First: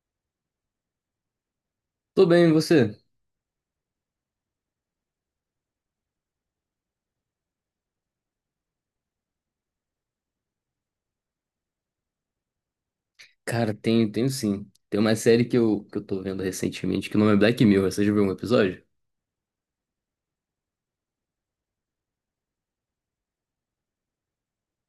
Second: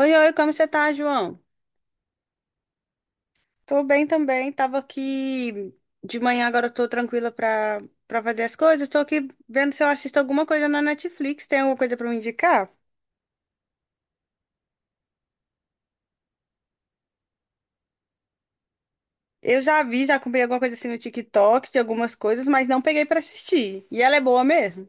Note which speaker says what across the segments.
Speaker 1: Oi, oi, como você tá, João?
Speaker 2: Tô bem, e você?
Speaker 1: Tô bem também, tava aqui de manhã, agora eu tô tranquila pra fazer as coisas. Tô aqui vendo se eu assisto alguma coisa na Netflix, tem alguma coisa pra me indicar?
Speaker 2: Cara, tenho sim. Tem uma série que eu tô vendo recentemente que o nome é Black Mirror. Você já viu um episódio?
Speaker 1: Eu já vi, já comprei alguma coisa assim no TikTok de algumas coisas, mas não peguei pra assistir. E ela é boa mesmo?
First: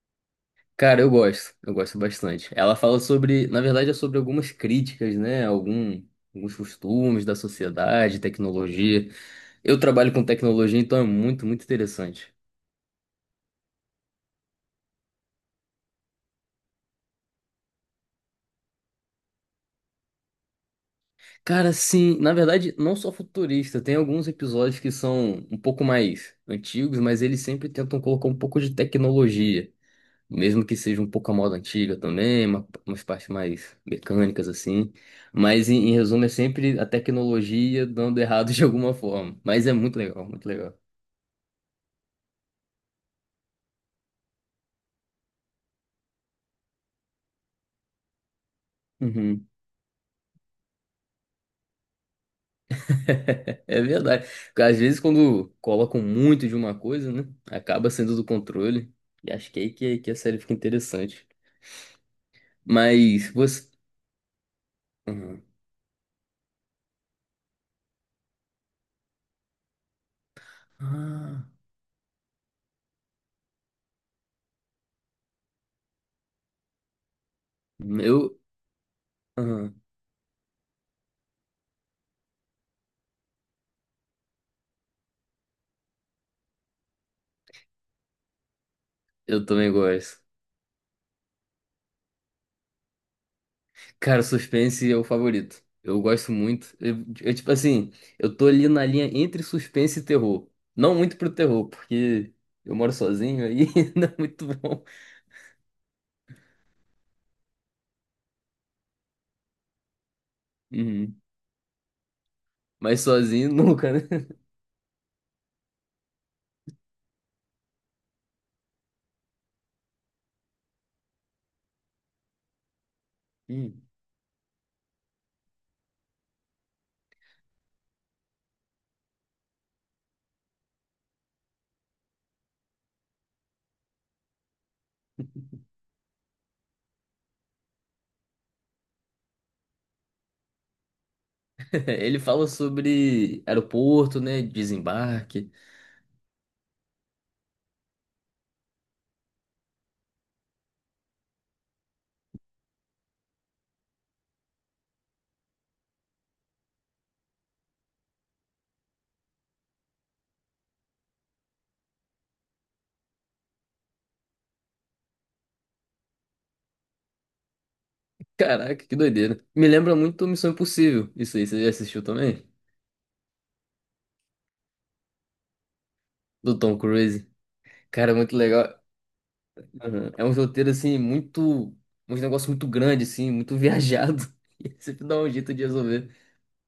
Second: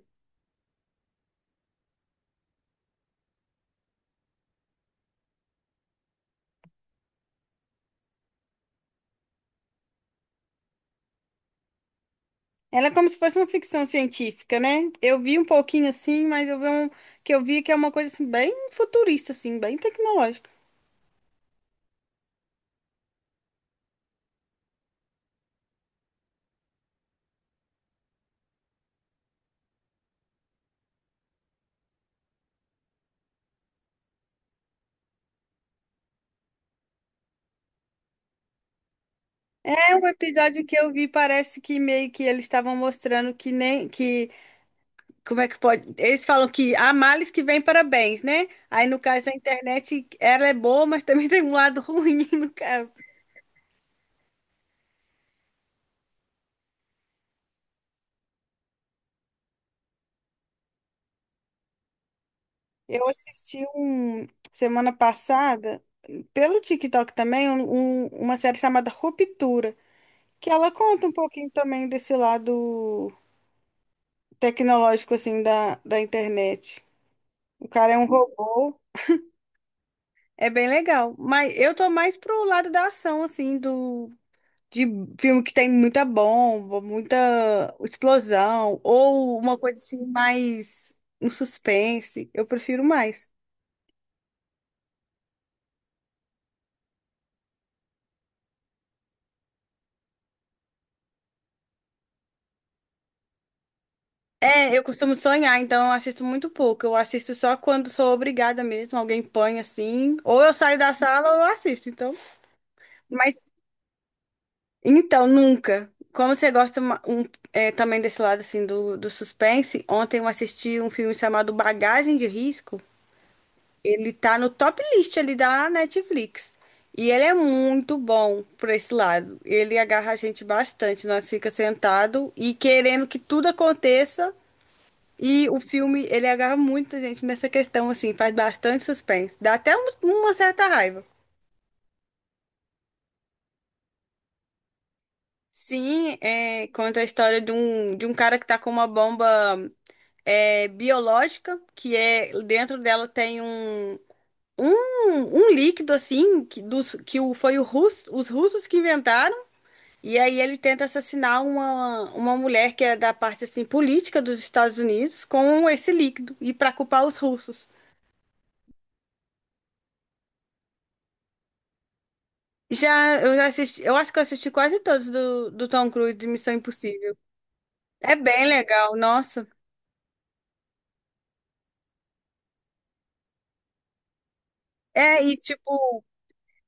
Speaker 2: Cara, eu gosto. Eu gosto bastante. Ela fala sobre, na verdade, é sobre algumas críticas, né? Alguns costumes da sociedade, tecnologia. Eu trabalho com tecnologia, então é muito interessante.
Speaker 1: Ela é como se fosse uma ficção científica, né? Eu vi um pouquinho assim, mas eu vi um, que eu vi que é uma coisa assim bem futurista assim, bem tecnológica.
Speaker 2: Cara, sim, na verdade, não só futurista, tem alguns episódios que são um pouco mais antigos, mas eles sempre tentam colocar um pouco de tecnologia. Mesmo que seja um pouco a moda antiga também, umas partes mais mecânicas assim. Mas em resumo é sempre a tecnologia dando errado de alguma forma. Mas é
Speaker 1: É
Speaker 2: muito
Speaker 1: um
Speaker 2: legal, muito
Speaker 1: episódio que
Speaker 2: legal.
Speaker 1: eu vi, parece que meio que eles estavam mostrando que nem que. Como é que pode? Eles falam que há males que vêm para bens, né? Aí, no caso, a
Speaker 2: Uhum.
Speaker 1: internet, ela é boa, mas também tem um lado ruim, no caso.
Speaker 2: É verdade. Porque às vezes quando colocam muito de uma coisa, né? Acaba sendo do controle. E acho que é aí que a série fica interessante.
Speaker 1: Eu
Speaker 2: Mas
Speaker 1: assisti
Speaker 2: você.
Speaker 1: um, semana
Speaker 2: Uhum.
Speaker 1: passada, pelo TikTok também, uma série chamada Ruptura, que ela conta um
Speaker 2: Ah,
Speaker 1: pouquinho também desse lado tecnológico, assim, da internet. O cara é um
Speaker 2: eu.
Speaker 1: robô,
Speaker 2: Uhum.
Speaker 1: é bem legal. Mas eu tô mais pro lado da ação, assim, do de filme que tem muita bomba, muita explosão, ou
Speaker 2: Eu
Speaker 1: uma
Speaker 2: também
Speaker 1: coisa assim
Speaker 2: gosto.
Speaker 1: mais um suspense. Eu prefiro mais.
Speaker 2: Cara, suspense é o favorito. Eu gosto muito. Tipo assim, eu tô ali na linha entre suspense e terror. Não muito pro terror, porque eu moro sozinho aí, não é muito
Speaker 1: É, eu
Speaker 2: bom.
Speaker 1: costumo sonhar, então eu assisto muito pouco. Eu assisto só quando sou obrigada mesmo, alguém põe assim, ou eu saio da
Speaker 2: Uhum.
Speaker 1: sala ou eu assisto, então.
Speaker 2: Mas
Speaker 1: Mas
Speaker 2: sozinho nunca, né?
Speaker 1: então nunca. Como você gosta também desse lado assim do, do suspense, ontem eu assisti um filme chamado Bagagem de Risco.
Speaker 2: Hum.
Speaker 1: Ele tá no top list ali da Netflix. E ele é muito bom por esse lado. Ele agarra a gente bastante. Nós fica sentado e querendo que tudo aconteça. E o filme, ele agarra muita gente nessa questão, assim, faz bastante suspense. Dá até uma certa raiva.
Speaker 2: Ele fala sobre aeroporto, né? Desembarque.
Speaker 1: Sim, é, conta a história de um cara que tá com uma bomba biológica, que é dentro dela tem um, um líquido assim que, dos, que o, os russos que inventaram. E aí ele tenta assassinar uma mulher que é da parte assim política dos Estados Unidos com esse líquido e para culpar os russos.
Speaker 2: Caraca, que doideira. Me lembra muito Missão Impossível. Isso aí, você já assistiu também?
Speaker 1: Já eu já assisti, eu acho que eu assisti quase todos do, do Tom Cruise de Missão
Speaker 2: Do Tom
Speaker 1: Impossível.
Speaker 2: Cruise. Cara,
Speaker 1: É
Speaker 2: é muito
Speaker 1: bem
Speaker 2: legal.
Speaker 1: legal, nossa.
Speaker 2: Uhum. É um roteiro, assim, muito. Um negócio muito grande, assim, muito viajado. E sempre dá
Speaker 1: É,
Speaker 2: um
Speaker 1: e
Speaker 2: jeito de
Speaker 1: tipo,
Speaker 2: resolver.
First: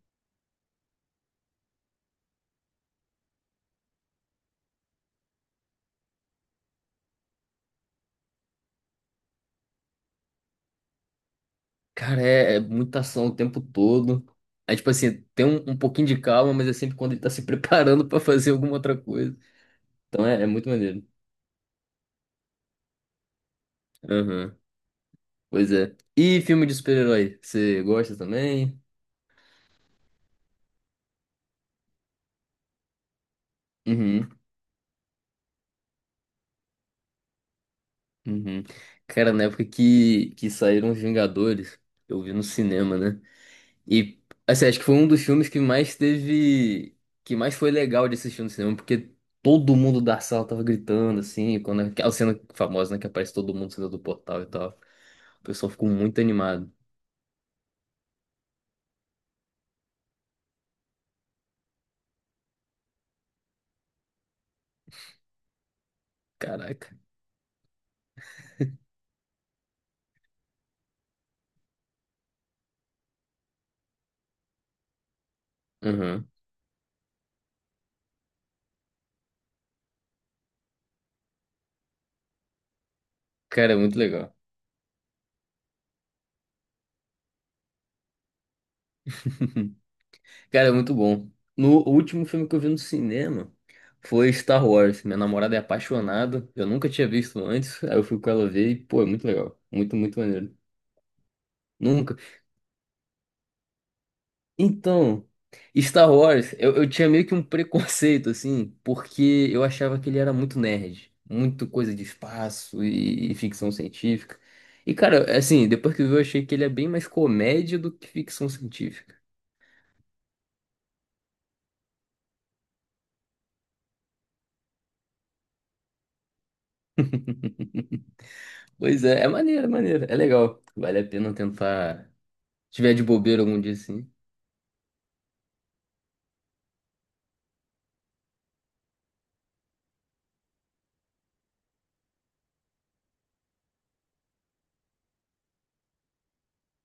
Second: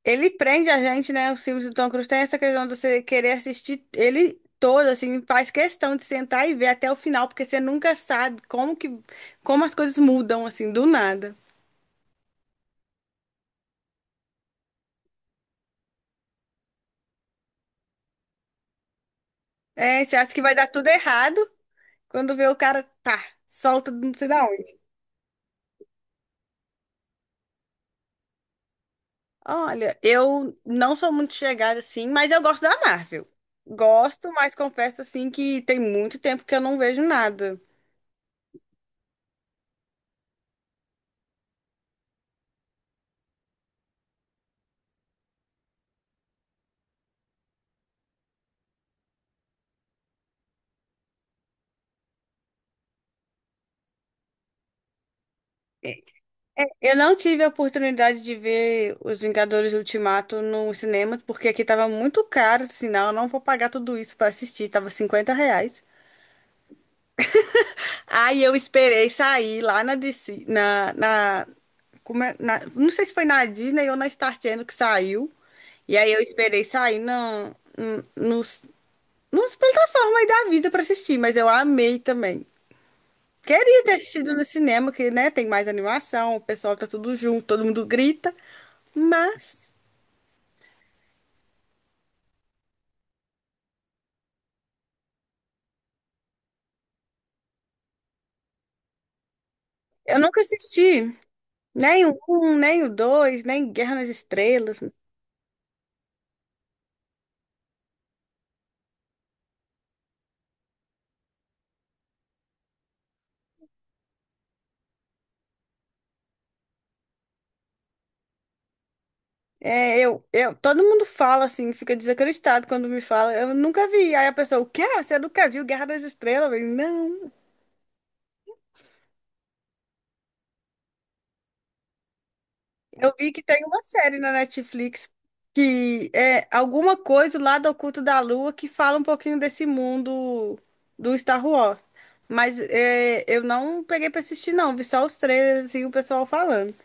Speaker 1: ele prende a gente, né? Os filmes do Tom Cruise tem essa questão de você querer assistir ele todo, assim, faz questão de sentar e ver até o final, porque você nunca sabe como que, como as coisas mudam, assim, do nada.
Speaker 2: Cara, é muita ação o tempo todo. É tipo assim, um pouquinho de calma, mas é sempre quando ele tá se preparando pra fazer alguma outra coisa.
Speaker 1: É, você
Speaker 2: Então
Speaker 1: acha que
Speaker 2: é
Speaker 1: vai dar
Speaker 2: muito
Speaker 1: tudo
Speaker 2: maneiro.
Speaker 1: errado, quando vê o cara, tá, solta não sei da
Speaker 2: Aham.
Speaker 1: onde.
Speaker 2: Pois é. E filme de super-herói? Você gosta também?
Speaker 1: Olha, eu não sou muito chegada, assim, mas eu gosto da Marvel.
Speaker 2: Uhum.
Speaker 1: Gosto, mas confesso, assim, que tem muito tempo que eu não vejo nada.
Speaker 2: Uhum. Cara, na época que saíram os Vingadores, eu vi no cinema, né? E assim, acho que foi um dos filmes que mais teve. Que mais foi legal de assistir no cinema, porque todo mundo da sala tava gritando, assim, quando aquela cena famosa, né? Que aparece todo mundo saindo do portal e tal. O pessoal ficou muito animado.
Speaker 1: Eu não tive a oportunidade de ver Os Vingadores Ultimato no cinema, porque aqui tava muito caro, sinal, eu não vou pagar tudo isso pra assistir, tava R$ 50.
Speaker 2: Caraca.
Speaker 1: Aí eu esperei sair lá na DC, na, na, como é- na- não sei se foi na Disney ou na Star Channel que saiu. E aí eu
Speaker 2: Uhum.
Speaker 1: esperei sair nos plataformas aí da vida pra assistir, mas eu amei também.
Speaker 2: Cara, é
Speaker 1: Queria ter
Speaker 2: muito
Speaker 1: assistido
Speaker 2: legal.
Speaker 1: no cinema, que, né, tem mais animação, o pessoal tá tudo junto, todo mundo grita, mas
Speaker 2: Cara, é muito bom. No o último filme que eu vi no cinema foi Star Wars. Minha namorada é apaixonada. Eu nunca tinha visto antes. Aí eu fui com ela ver e, pô, é muito legal. Muito,
Speaker 1: eu
Speaker 2: muito
Speaker 1: nunca
Speaker 2: maneiro.
Speaker 1: assisti nem
Speaker 2: Nunca.
Speaker 1: o um, nem o dois, nem Guerra nas Estrelas.
Speaker 2: Então, Star Wars, eu tinha meio que um preconceito, assim, porque eu achava que ele era muito nerd, muito coisa de espaço e ficção científica. E, cara, assim, depois que eu vi, eu achei que ele é bem mais comédia do que ficção científica.
Speaker 1: É, todo mundo fala assim, fica desacreditado quando me fala. Eu nunca vi. Aí a pessoa, o quê? Você nunca viu Guerra nas Estrelas? Eu, falei, não.
Speaker 2: Pois é, é maneiro, é maneiro, é legal. Vale a pena tentar, se tiver de
Speaker 1: Eu vi que
Speaker 2: bobeira algum
Speaker 1: tem
Speaker 2: dia,
Speaker 1: uma
Speaker 2: assim.
Speaker 1: série na Netflix que é alguma coisa lá do Oculto da Lua que fala um pouquinho desse mundo do Star Wars. Mas é, eu não peguei pra assistir, não. Vi só os trailers e o pessoal falando.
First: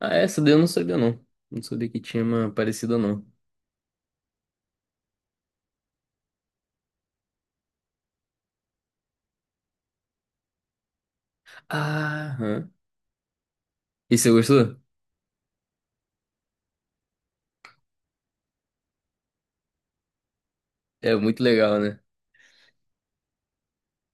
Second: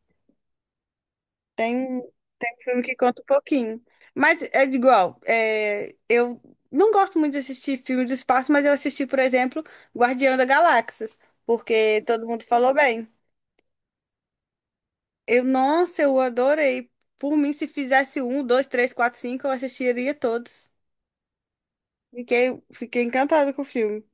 Speaker 2: Ah, essa daí eu não sabia, não. Não sabia que
Speaker 1: Tem,
Speaker 2: tinha uma
Speaker 1: tem filme que
Speaker 2: parecida,
Speaker 1: conta um
Speaker 2: não.
Speaker 1: pouquinho. Mas é igual, é, eu não gosto muito de assistir filme de espaço, mas eu assisti, por exemplo, Guardião da Galáxia, porque todo mundo
Speaker 2: Aham.
Speaker 1: falou bem.
Speaker 2: E você gostou?
Speaker 1: Eu, nossa, eu adorei. Por mim, se fizesse um, dois, três, quatro, cinco, eu assistiria todos.
Speaker 2: É muito legal, né?
Speaker 1: Fiquei encantada com o filme.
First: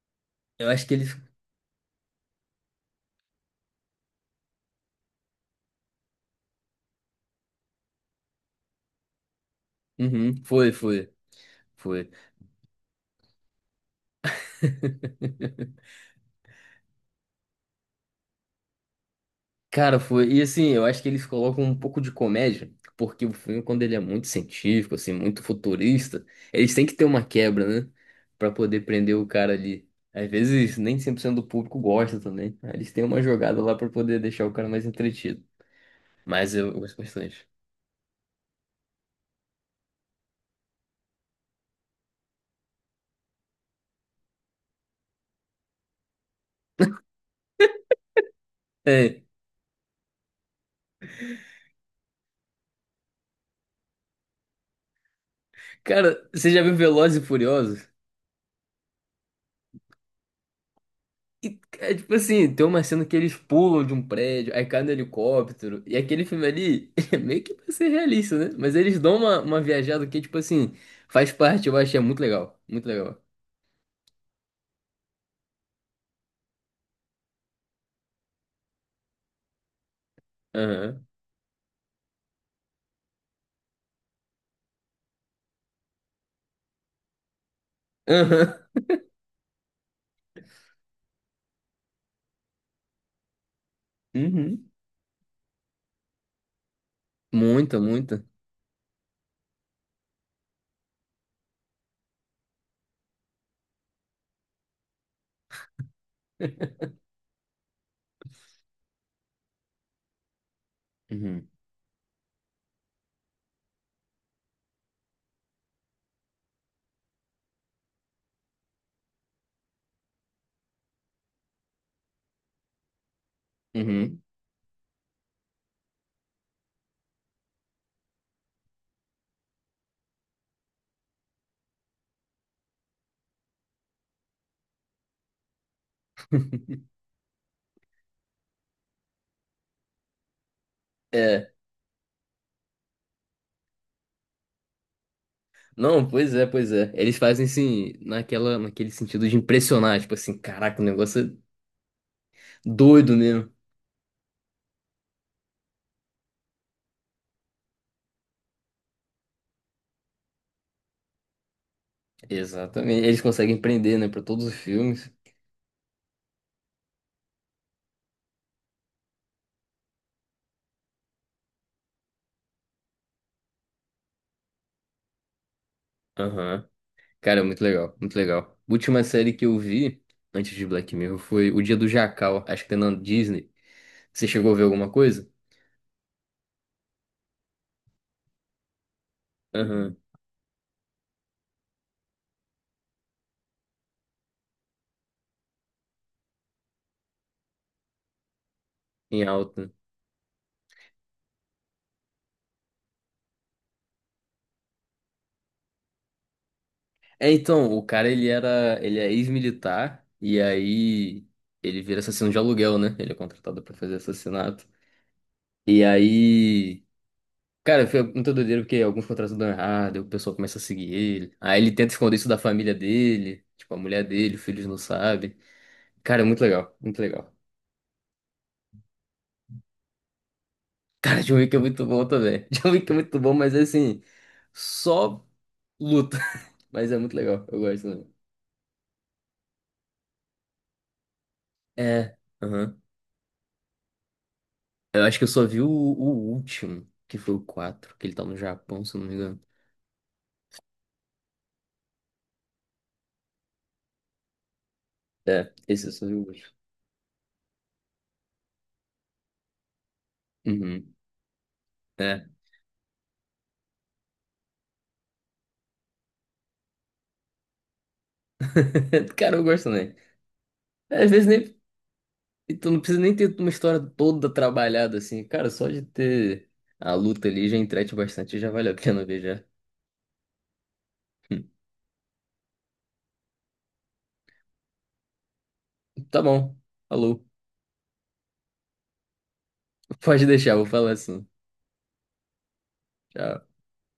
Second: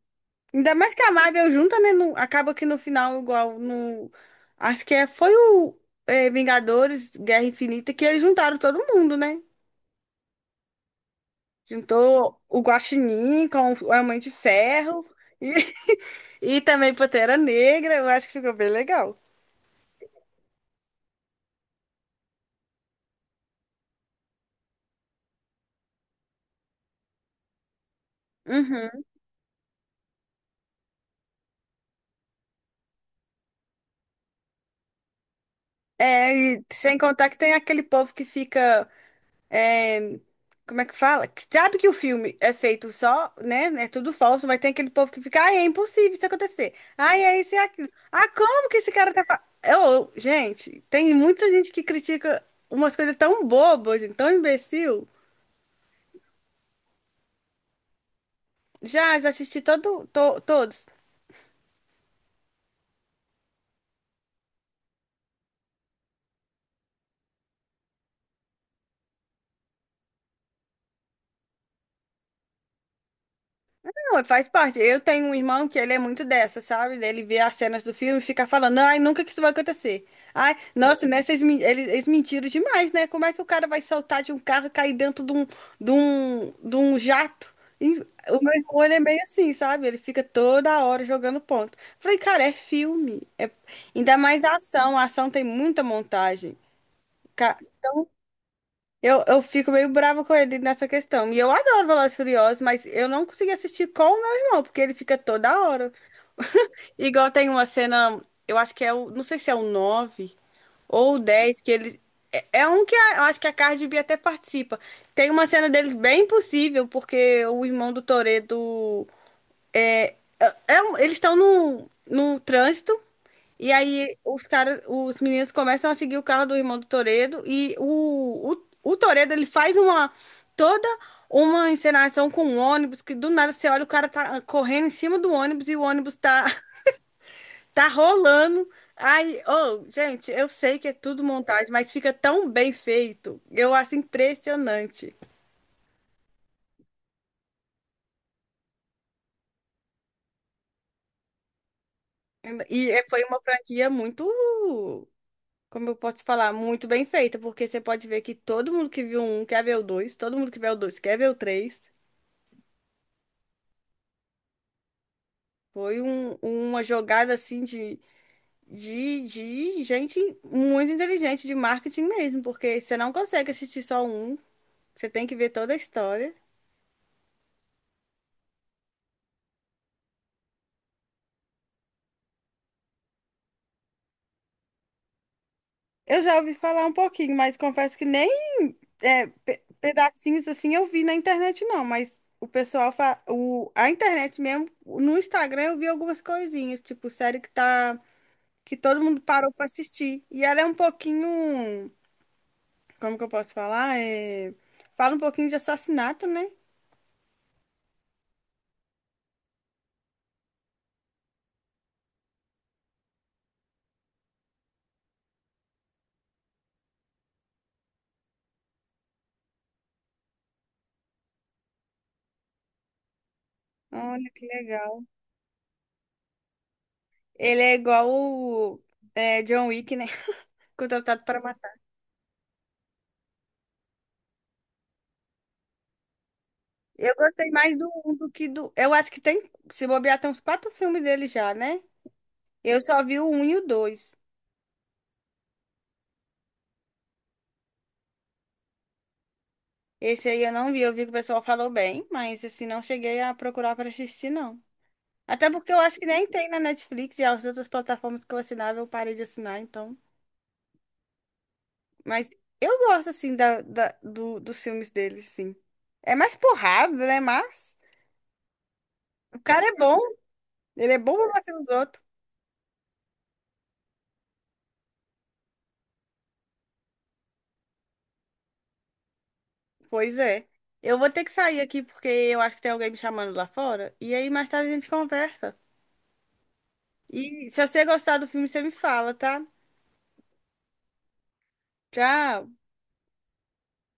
Speaker 2: Eu
Speaker 1: Ainda
Speaker 2: acho
Speaker 1: mais
Speaker 2: que
Speaker 1: que a
Speaker 2: eles...
Speaker 1: Marvel junta, né? Acaba que no final, igual no. Acho que foi o Vingadores, Guerra Infinita, que eles juntaram todo mundo, né?
Speaker 2: Uhum, foi, foi, foi.
Speaker 1: Juntou o Guaxinim com a Mãe de Ferro e, e também Pantera Negra. Eu acho que ficou bem legal.
Speaker 2: Cara, foi. E assim, eu acho que eles colocam um pouco de comédia, porque o filme, quando ele é muito científico, assim, muito futurista, eles têm que ter uma quebra, né? Pra poder
Speaker 1: Uhum.
Speaker 2: prender o cara ali. Às vezes, nem 100% do público gosta também. Aí eles têm uma jogada lá pra poder deixar o cara mais entretido.
Speaker 1: É,
Speaker 2: Mas
Speaker 1: e
Speaker 2: eu
Speaker 1: sem
Speaker 2: gosto
Speaker 1: contar que
Speaker 2: bastante.
Speaker 1: tem aquele povo que fica. é, Como é que fala? Que sabe que o filme é feito só, né? É tudo falso, mas tem aquele povo que fica. Ai, é impossível isso acontecer. Ai, é isso e aquilo. Ah, como que esse cara
Speaker 2: É,
Speaker 1: tá. Eu, gente, tem muita gente que critica umas coisas tão bobas, gente, tão imbecil.
Speaker 2: cara, você já viu Velozes e Furiosos?
Speaker 1: Já assisti todos.
Speaker 2: E, é tipo assim, tem uma cena que eles pulam de um prédio, aí cai no helicóptero, e aquele filme ali é meio que pra ser realista, né? Mas eles dão uma viajada que, tipo assim, faz parte, eu achei muito legal. Muito legal.
Speaker 1: Não, faz parte. Eu tenho um irmão que ele é muito dessa, sabe? Ele vê as cenas do filme e fica falando, ai, nunca que isso vai acontecer. Ai, nossa,
Speaker 2: Aham.
Speaker 1: né? Eles mentiram demais, né? Como é que o cara vai saltar de um carro e cair dentro de um, de um, de um jato? E o meu
Speaker 2: Aham.
Speaker 1: irmão, ele é meio assim, sabe? Ele fica toda hora jogando ponto. Eu falei, cara, é filme. Ainda mais a
Speaker 2: Uhum.
Speaker 1: ação. A ação tem muita montagem.
Speaker 2: Muita, muita.
Speaker 1: Eu fico meio brava com ele nessa questão. E eu adoro Velozes e Furiosos, mas eu não consegui assistir com o meu irmão, porque ele fica toda hora. Igual tem uma cena, eu acho que é o, não sei se é o 9 ou o
Speaker 2: Uhum.
Speaker 1: 10 que ele. É um que eu acho que a Cardi B até participa. Tem uma cena deles bem impossível, porque o irmão do Toretto é, é eles estão num, num trânsito e aí
Speaker 2: Uhum.
Speaker 1: os caras, os meninos começam a seguir o carro do irmão do Toredo e o Toredo ele faz uma toda uma encenação com um ônibus que do nada você olha o cara tá correndo em cima do ônibus e o ônibus tá tá rolando. Ai, oh, gente, eu sei que é tudo
Speaker 2: É.
Speaker 1: montagem, mas fica tão bem feito. Eu acho impressionante.
Speaker 2: Não, pois é, pois é. Eles fazem assim, naquele sentido de impressionar, tipo assim, caraca, o negócio é
Speaker 1: E
Speaker 2: doido
Speaker 1: foi uma
Speaker 2: mesmo.
Speaker 1: franquia muito como eu posso falar, muito bem feita, porque você pode ver que todo mundo que viu um quer ver o dois, todo mundo que vê o dois quer ver o três.
Speaker 2: Exatamente. Eles conseguem prender, né, pra todos os filmes.
Speaker 1: Foi uma jogada assim de gente muito inteligente, de marketing mesmo, porque você não consegue assistir só um, você tem que ver toda a história.
Speaker 2: Aham. Cara, muito legal, muito legal. Última série que eu vi antes de Black Mirror foi O Dia do Jacal, acho que tem na Disney. Você chegou a ver alguma coisa?
Speaker 1: Eu já ouvi falar um pouquinho, mas confesso que nem é, pe-
Speaker 2: Aham,
Speaker 1: pedacinhos assim eu vi na internet, não, mas. O pessoal, a internet mesmo, no Instagram eu vi algumas coisinhas, tipo, série que tá que todo mundo
Speaker 2: em
Speaker 1: parou para
Speaker 2: alta.
Speaker 1: assistir. E ela é um pouquinho, como que eu posso falar? Fala um pouquinho de assassinato, né?
Speaker 2: É, então, o cara ele é ex-militar e aí ele vira assassino de aluguel, né? Ele é contratado pra fazer assassinato. E aí, cara, foi muito doideira porque alguns contratos dão errado, aí o pessoal começa a seguir ele. Aí ele tenta esconder isso da família dele, tipo a mulher
Speaker 1: Olha
Speaker 2: dele, os
Speaker 1: que
Speaker 2: filhos não
Speaker 1: legal.
Speaker 2: sabem. Cara, é muito legal, muito legal.
Speaker 1: Ele é igual o John Wick, né?
Speaker 2: Cara,
Speaker 1: Contratado
Speaker 2: John
Speaker 1: para
Speaker 2: Wick é
Speaker 1: matar.
Speaker 2: muito bom também. John Wick é muito bom, mas assim, só luta. Mas é
Speaker 1: Eu
Speaker 2: muito legal,
Speaker 1: gostei
Speaker 2: eu
Speaker 1: mais
Speaker 2: gosto
Speaker 1: do
Speaker 2: também.
Speaker 1: um do que do. Eu acho que tem, se bobear, tem uns quatro filmes dele já, né?
Speaker 2: É, aham.
Speaker 1: Eu só vi o um e o dois.
Speaker 2: Eu acho que eu só vi o último, que foi o 4, que ele tá no Japão, se eu não me engano.
Speaker 1: Esse aí eu não vi, eu vi que o pessoal falou bem, mas assim, não cheguei a procurar para assistir, não. Até
Speaker 2: É,
Speaker 1: porque eu
Speaker 2: esse eu
Speaker 1: acho que
Speaker 2: só vi o
Speaker 1: nem tem
Speaker 2: último.
Speaker 1: na Netflix e as outras plataformas que eu assinava, eu parei de assinar, então.
Speaker 2: Uhum. É.
Speaker 1: Mas eu gosto, assim, dos filmes dele, sim. É mais porrada, né? Mas
Speaker 2: Cara,
Speaker 1: o
Speaker 2: eu gosto
Speaker 1: cara é
Speaker 2: também.
Speaker 1: bom. Ele é
Speaker 2: É, às
Speaker 1: bom
Speaker 2: vezes
Speaker 1: pra bater
Speaker 2: nem.
Speaker 1: nos outros.
Speaker 2: E tu não precisa nem ter uma história toda trabalhada assim. Cara, só de ter a luta ali já entrete bastante, já vale a pena ver já.
Speaker 1: Pois é. Eu vou ter que sair aqui porque eu acho que tem alguém me chamando lá fora. E aí mais tarde a gente conversa.
Speaker 2: Tá bom. Alô.
Speaker 1: E se você gostar do filme, você me fala, tá?
Speaker 2: Pode deixar, vou falar assim.
Speaker 1: Tchau.
Speaker 2: Tchau.